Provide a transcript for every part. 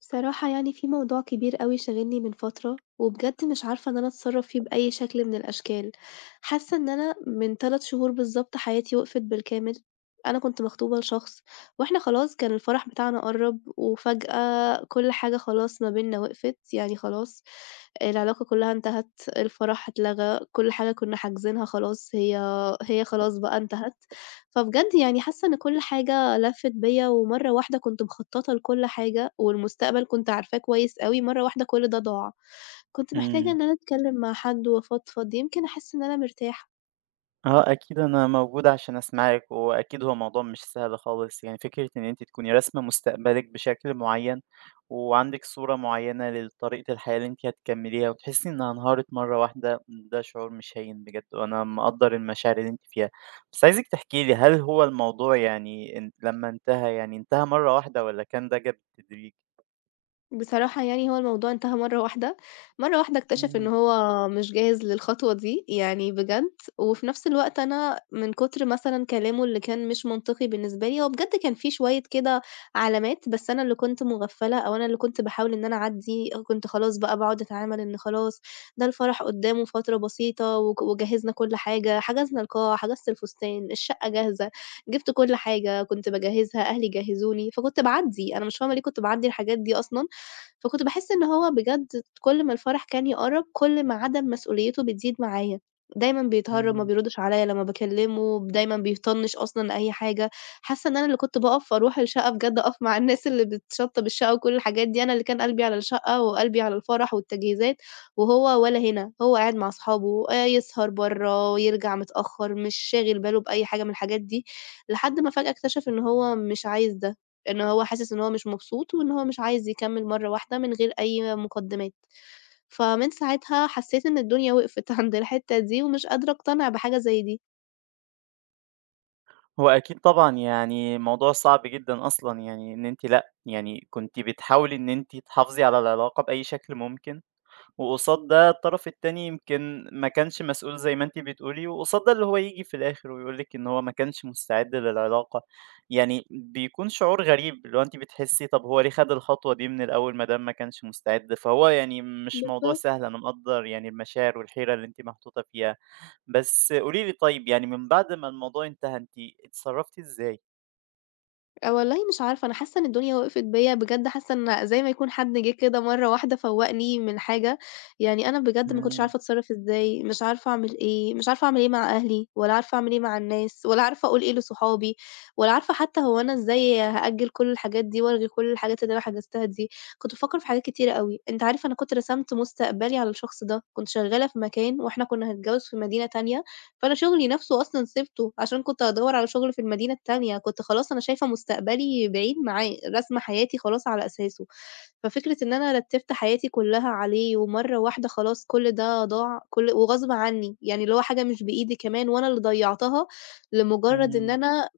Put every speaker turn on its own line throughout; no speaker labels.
بصراحة يعني في موضوع كبير أوي شاغلني من فترة، وبجد مش عارفة إن أنا أتصرّف فيه بأي شكل من الأشكال، حاسة إن أنا من 3 شهور بالضبط حياتي وقفت بالكامل، أنا كنت مخطوبة لشخص، وإحنا خلاص كان الفرح بتاعنا قرّب، وفجأة كل حاجة خلاص ما بيننا وقفت، يعني خلاص العلاقة كلّها انتهت، الفرح اتلغى، كل حاجة كنا حاجزينها خلاص هي خلاص بقى انتهت. فبجد يعني حاسة إن كل حاجة لفِّت بيّا، ومرّة واحدة كنت مخطّطة لكل حاجة، والمستقبل كنت عارفاه كويس أوي، مرّة واحدة كل ده ضاع. كنت محتاجة
إمم.
إن أنا أتكلّم مع حد وأفضفض، يمكن أحس إن أنا مرتاحة.
آه، أكيد أنا موجود عشان أسمعِك، وأكيد هو موضوع مش سهل خالص، يعني فكرة إن أنتِ تكوني راسمة مستقبلِك بشكل معيّن، وعندِك صورة معيّنة لطريقة الحياة اللي أنتِ هتكمّليها، وتحسّي إنها انهارت مرّة واحدة، ده شعور مش هين بجد، وأنا مقدّر المشاعر اللي أنتِ فيها. بس عايزِك تحكي لي، هل هو الموضوع يعني ان لمّا انتهى، يعني انتهى مرّة واحدة والّا كان ده جه بالتدريج؟
بصراحة يعني هو الموضوع انتهى مرّة واحدة، مرّة واحدة اكتشف إن
إمم.
هو مش جاهز للخطوة دي، يعني بجد، وفي نفس الوقت أنا من كتر مثلًا كلامه اللي كان مش منطقي بالنسبة لي، هو بجد كان في شوية كده علامات، بس أنا اللي كنت مغفّلة أو أنا اللي كنت باحاول إن أنا أعدّي، كنت خلاص بقى باقعد أتعامل إن خلاص ده الفرح قدّامه فترة بسيطة وجهّزنا كل حاجة، حجزنا القاعة، حجزت الفستان، الشقة جاهزة، جِبت كل حاجة، كنت باجهّزها، أهلي جهّزوني، فكنت باعدّي، أنا مش فاهمة ليه كنت باعدّي الحاجات دي أصلًا. فكنت باحس إن هو بجد كل ما الفرح كان يقرّب، كل ما عدم مسؤوليته بتزيد معايا، دايمًا بيتهرّب، ما
إمم.
بيردش عليَّ لمّا باكلّمه، دايمًا بيطنّش أصلًا أي حاجة، حاسة إن أنا اللي كنت باقف أروح الشقة بجد أقف مع الناس اللي بتشطّب الشقة وكل الحاجات دي، أنا اللي كان قلبي على الشقة وقلبي على الفرح والتجهيزات، وهو ولا هنا، هو قاعد مع أصحابه، يسهر برّه، يرجع متأخّر، مش شاغل باله بأي حاجة من الحاجات دي، لحد ما فجأة اكتشف إن هو مش عايز ده. إن هو حاسس إن هو مش مبسوط، وإن هو مش عايز يكمّل مرّة واحدة من غير أي مقدمات، فمن ساعتها حسّيت إن الدنيا وقفت عند الحتّة دي، ومش قادرة أقتنع بحاجة زي دي.
هو أكيد طبعًا، يعني موضوع صعب جدًا أصلًا، يعني إن أنتِ لأ، يعني كنتِ بتحاولي إن أنتِ تحافظي على العلاقة بأي شكل ممكن، وقصاد ده الطرف التاني يمكن ما كانش مسؤول زي ما أنتِ بتقولي، وقصاد ده اللي هو ييجي في الآخر ويقول لِك إن هو ما كانش مستعد للعلاقة، يعني بيكون شعور غريب، اللي هو أنتِ بتحسي طب هو ليه خد الخطوة دي من الأول ما دام ما كانش مستعد؟ فهو يعني مش موضوع
بالضبط.
سهل، أنا مقدّر يعني المشاعر والحيرة اللي أنتِ محطوطة فيها. بس قولي لي طيب يعني من بعد ما الموضوع انتهى أنتِ اتصرّفتِ إزاي؟
والله مش عارفة، أنا حاسة إن الدنيا وقفت بيّا، بجد حاسة إن زي ما يكون حد جه كده مرّة واحدة فوّقني من حاجة، يعني أنا بجد ما كنتش
إمم.
عارفة أتصرّف إزاي، مش عارفة أعمل إيه، مش عارفة أعمل إيه مع أهلي، ولا عارفة أعمل إيه مع الناس، ولا عارفة أقول إيه لصحابي، ولا عارفة حتى هو أنا إزاي هأجّل كل الحاجات دي وألغي كل الحاجات اللي أنا حجزتها دي، كنت بافكّر في حاجات كتيرة أوي، أنت عارف أنا كنت رسمت مستقبلي على الشخص ده، كنت شغّالة في مكان وإحنا كنا هنتجوّز في مدينة تانية فأنا شغلي نفسه أصلًا سِبته عشان كنت هادوّر على شغل في المدينة التانية، كنت خلاص أنا شايفة مستقبلي بعيد معاه، راسمة حياتي خلاص على أساسه. ففكرة إن أنا رتّبت حياتي كلّها عليه ومرّة واحدة خلاص كل ده ضاع وغصب عنّي، يعني اللي هو حاجة مش بإيدي كمان وأنا اللي ضيّعتها لمجرّد إن
إمم،
أنا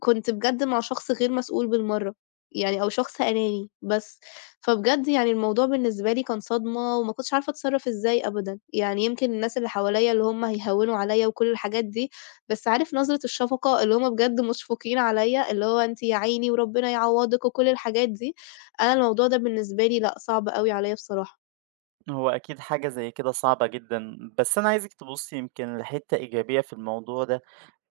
كنت بجد مع شخص غير مسؤول بالمرّة، يعني أو شخص أناني بس. فبجد يعني الموضوع بالنسبة لي كان صدمة وما كنتش عارفة أتصرّف إزاي أبدًا، يعني يمكن الناس اللي حواليّا اللي هم هيهوّنوا عليّا وكل الحاجات دي، بس عارف نظرة الشفقة اللي هم بجد مشفوقين عليّا، اللي هو أنتِ يا عيني وربنا يعوّضِك وكل الحاجات دي، أنا الموضوع ده بالنسبة لي لأ، صعب أوي عليّا بصراحة.
هو أكيد حاجة زي كده صعبة جدًا، بس أنا عايزِك تبُصّي يمكن لحتّة إيجابية في الموضوع ده.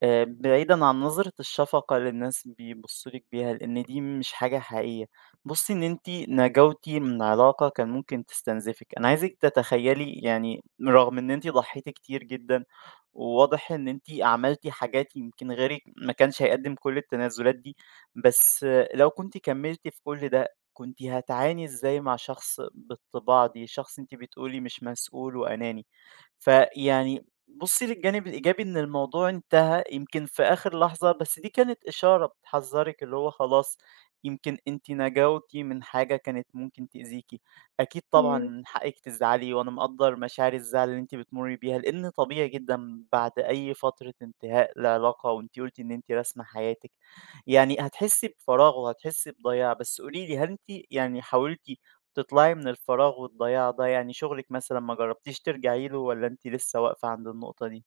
بعيدًا عن نظرة الشفقة اللي الناس بيبصوا لِك بيها، لإن دي مش حاجة حقيقية. بُصي إن أنتِ نجوتِ من علاقة كان ممكن تستنزفِك، أنا عايزِك تتخيلي يعني رغم إن أنتِ ضحيتِ كتير جدًا، وواضح إن أنتِ عملتِ حاجات يمكن غيرِك ما كانش هيقدم كل التنازلات دي، بس آه، لو كنتِ كملتِ في كل ده، كنتِ هتعاني إزاي مع شخص بالطباع دي، شخص أنتِ بتقولي مش مسؤول وأناني. فيعني بُصّي للجانب الإيجابي إن الموضوع انتهى يمكن في آخر لحظة، بس دي كانت إشارة بتحذّرِك اللي هو خلاص يمكن أنتِ نجوتِ من حاجة كانت ممكن تأذيكِ. أكيد طبعًا
إمم.
من حقِّك تزعلي وأنا مقدّر مشاعر الزعل اللي أنتِ بتمُرّي بيها، لإن طبيعي جدًا بعد أي فترة انتهاء لعلاقة وأنتِ قُلتِ إن أنتِ راسمة حياتِك، يعني هتحسّي بفراغ وهتحسّي بضياع. بس قولي لي هل أنتِ يعني حاولتِ تطلعي من الفراغ والضياع ده، يعني شغلِك مثلًا ما جرّبتيش ترجعي له والّا أنتِ لسه واقفة عند النقطة دي؟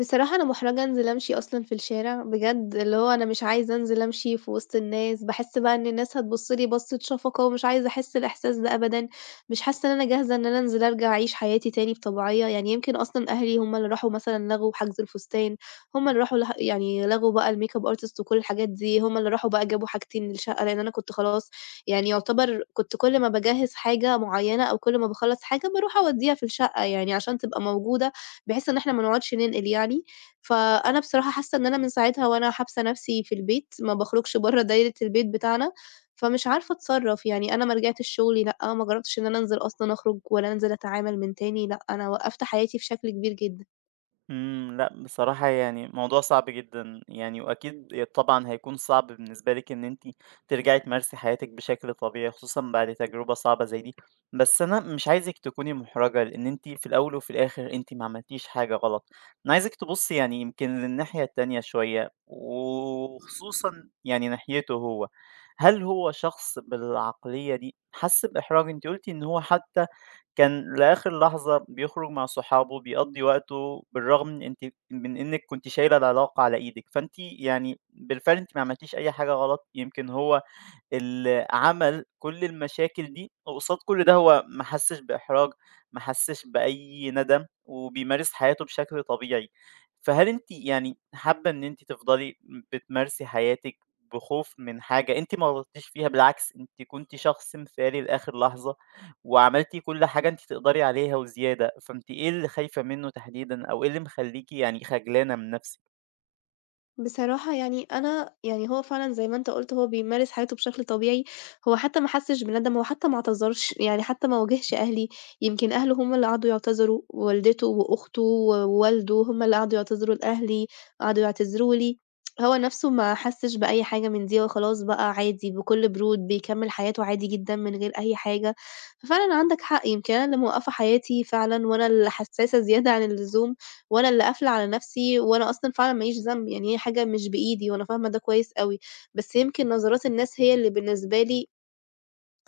بصراحة أنا مُحرَجة أنزل أمشي أصلًا في الشارع، بجد اللي هو أنا مش عايزة أنزل أمشي في وسط الناس، باحس بقى إن الناس هتبُص لي بصّة شفقة ومش عايزة أحس الإحساس ده أبدًا، مش حاسة إن أنا جاهزة إن أنا أنزل أرجع أعيش حياتي تاني بطبيعية، يعني يمكن أصلًا أهلي هُم اللي راحوا مثلًا لغوا حجز الفستان، هُم اللي راحوا له يعني لغوا بقى الmakeup artist وكل الحاجات دي، هُم اللي راحوا بقى جابوا حاجتين للشقة، لإن أنا كنت خلاص يعني يُعتبر كنت كل ما باجهّز حاجة معيّنة أو كل ما باخلّص حاجة باروح أودّيها في الشقة يعني عشان تبقى موجودة بحيث إن إحنا ما نقعدش ننقل يعني، فأنا بصراحة حاسة إن أنا من ساعتها وأنا حابسة نفسي في البيت، ما باخرجش برّه دايرة البيت بتاعنا، فمش عارفة أتصرّف، يعني أنا ما رجعتش شغلي، لأ، ما جرّبتش إن أنا أنزل أصلًا أخرج ولا أنزل أتعامل من تاني، لأ، أنا وقّفت حياتي بشكل كبير جدًا.
إمم، لأ بصراحة يعني موضوع صعب جدًا يعني، وأكيد طبعًا هيكون صعب بالنسبة لِك إن أنتِ ترجعي تمارسي حياتِك بشكل طبيعي، خصوصًا بعد تجربة صعبة زي دي. بس أنا مش عايزِك تكوني محرجة، لإن أنتِ في الأول وفي الآخر أنتِ ما عملتيش حاجة غلط. أنا عايزِك تبُصي يعني يمكن للناحية التانية شوية، وخصوصًا يعني ناحيته هو. هل هو شخص بالعقلية دي حَس بإحراج؟ أنتِ قُلتِ إن هو حتى كان لآخر لحظة بيخرج مع صحابه، بيقضّي وقته، بالرغم من أنتِ من إنِّك كنتِ شايلة العلاقة على إيدِك، فأنتِ يعني بالفعل أنتِ ما عملتيش أي حاجة غلط، يمكن هو اللي عمل كل المشاكل دي وقصاد كل ده هو ما حسش بإحراج، ما حسش بأي ندم، وبيمارس حياته بشكل طبيعي. فهل أنتِ يعني حابة إن أنتِ تفضلي بتمارسي حياتِك بخوف من حاجة أنتِ ما غلطتيش فيها، بالعكس أنتِ كنتِ شخص مثالي لآخر لحظة، وعملتِ كل حاجة أنتِ تقدري عليها وزيادة، فأنتِ إيه اللي خايفة منه تحديدًا، أو إيه اللي مخليكِ يعني خجلانة من نفسِك؟
بصراحة يعني أنا يعني هو فعلًا زي ما أنت قُلت هو بيمارس حياته بشكل طبيعي، هو حتى ما حسّش بندم، هو حتى ما اعتذرش، يعني حتى ما واجهش أهلي، يمكن أهله هم اللي قعدوا يعتذروا، والدته وأخته ووالده هم اللي قعدوا يعتذروا لأهلي، قعدوا يعتذروا لي، هو نَفْسه ما حسّش بأي حاجة من دي، هو خلاص بقى عادي بكل برود بيكمّل حياته عادي جدًا من غير أي حاجة، ففعلًا عندك حق يمكن أنا اللي موقّفة حياتي فعلًا وأنا اللي حسّاسة زيادة عن اللزوم. وأنا اللي قافلة على نفسي، وأنا أصلًا فعلًا ما ليش ذنب، يعني هي حاجة مش بإيدي وأنا فاهمة ده كويس أوي، بس يمكن نظرات الناس هي اللي بالنسبة لي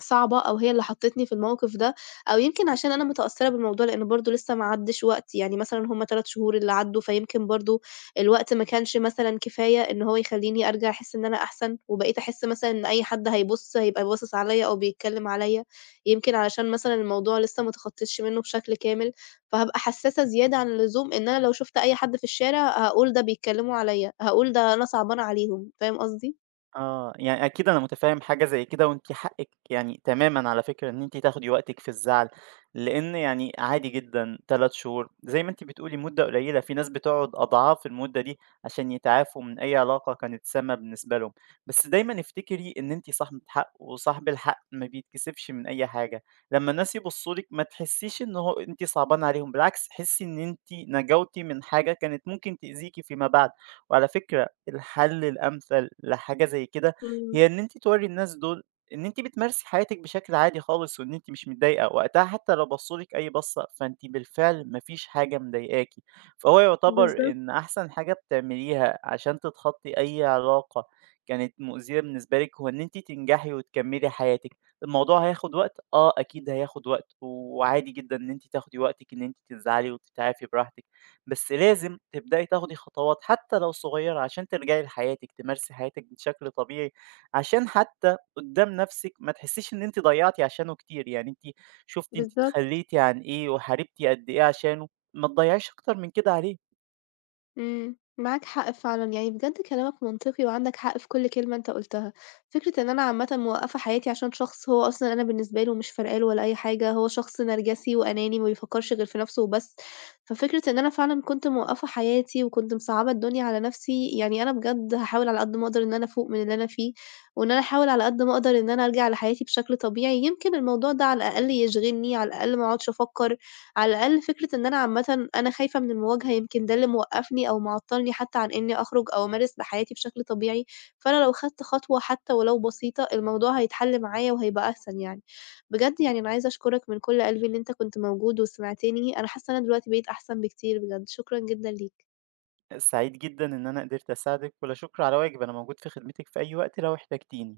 صعبة أو هي اللي حطّتني في الموقف ده، أو يمكن عشان أنا متأثّرة بالموضوع لإن برضه لسه ما عدّش وقت، يعني مثلًا هم 3 شهور اللي عدّوا، فيمكن برضه الوقت ما كانش مثلًا كفاية إن هو يخلّيني أرجع أحس إن أنا أحسن، وبقيت أحس مثلًا إن أي حد هيبُص هيبقى باصص عليّا أو بيتكلّم عليّا، يمكن علشان مثلًا الموضوع لسه ما اتخطّيتش منّه بشكل كامل، فهابقى حسّاسة زيادة عن اللزوم إن أنا لو شُفت أي حد في الشارع هاقول ده بيتكلّموا عليّا، هاقول ده أنا صعبانة عليهم، فاهم قصدي؟
آه، يعني أكيد أنا متفهم حاجة زي كده، وأنتِ حقِك يعني تمامًا على فكرة إن أنتِ تاخدي وقتِك في الزعل، لإن يعني عادي جدًا 3 شهور زي ما أنتِ بتقولي مدة قليلة، في ناس بتقعد أضعاف المدة دي عشان يتعافوا من أي علاقة كانت سامة بالنسبة لهم، بس دايمًا افتكري إن أنتِ صاحبة حق، وصاحب الحق ما بيتكسفش من أي حاجة، لمّا الناس يبصوا لِك ما تحسيش إن هو أنتِ صعبانة عليهم، بالعكس حسي إن أنتِ نجوتِ من حاجة كانت ممكن تأذيكِ فيما بعد، وعلى فكرة الحل الأمثل لحاجة زي كده
إمم،
هي إن أنتِ تورّي الناس دول إن أنتِ بتمارسي حياتِك بشكل عادي خالص وإن أنتِ مش متضايقة، وقتها حتى لو بصّوا لِك أي بصّة فأنتِ بالفعل ما فيش حاجة مضايقاكِ، فهو يعتبر إن
بالضبط،
أحسن حاجة بتعمليها عشان تتخطّي أي علاقة كانت مؤذية بالنسبة لِك، هو إن أنتِ تنجحي وتكمّلي حياتِك، الموضوع هياخد وقت، آه أكيد هياخد وقت، وعادي جدًا إن أنتِ تاخدي وقتِك إن أنتِ تزعلي وتتعافي براحتِك. بس لازم تبدأي تاخدي خطوات حتى لو صغيرة عشان ترجعي لحياتِك، تمارسي حياتِك بشكل طبيعي، عشان حتى قدّام نَفْسِك ما تحسّيش إن أنتِ ضيّعتِ عشانه كتير، يعني أنتِ شُفتِ أنتِ
بالضبط.
اتخلّيتِ عن إيه وحاربتِ قد إيه عشانه، ما تضيّعيش أكتر من كده عليه.
إمم، معاك حق فعلًا، يعني بجد كلامك منطقي وعندك حق في كل كلمة أنت قُلتها، فكرة إن أنا عامةً موقّفة حياتي عشان شخص هو أصلًا أنا بالنسبة له مش فارقة له ولا أي حاجة، هو شخص نرجسي وأناني ما بيفكّرش غير في نَفْسه وبس، ففكرة إن أنا فعلًا كنت موقّفة حياتي وكنت مصعّبة الدنيا على نَفْسي، يعني أنا بجد هاحاول على قد ما أقدر إن أنا أفوق من اللي أنا فيه، وإن أنا أحاول على قد ما أقدر إن أنا أرجع لحياتي بشكل طبيعي، يمكن الموضوع ده على الأقل يشغلني، على الأقل ما أقعدش أفكّر على الأقل فكرة إن أنا عامةً أنا خايفة من المواجهة يمكن ده اللي موقّفني أو معطّلني حتى عن إنّي أخرج أو أمارس بحياتي بشكل طبيعي، فأنا لو خدت خطوة حتى ولو بسيطة، الموضوع هيتحل معايا وهيبقى أحسن يعني. بجد يعني أنا عايزة أشكرك من كلّ قلبي إن أنت كنت موجود وسمعتني، أنا حاسّة إن أنا دلوقتي بقيت أحسن بكتير بجد، شكرًا جدًا ليك.
سعيد جدًا إن أنا قدرت أساعدِك، ولا شُكر على واجب، أنا موجود في خدمتِك في أي وقت لو احتجتيني.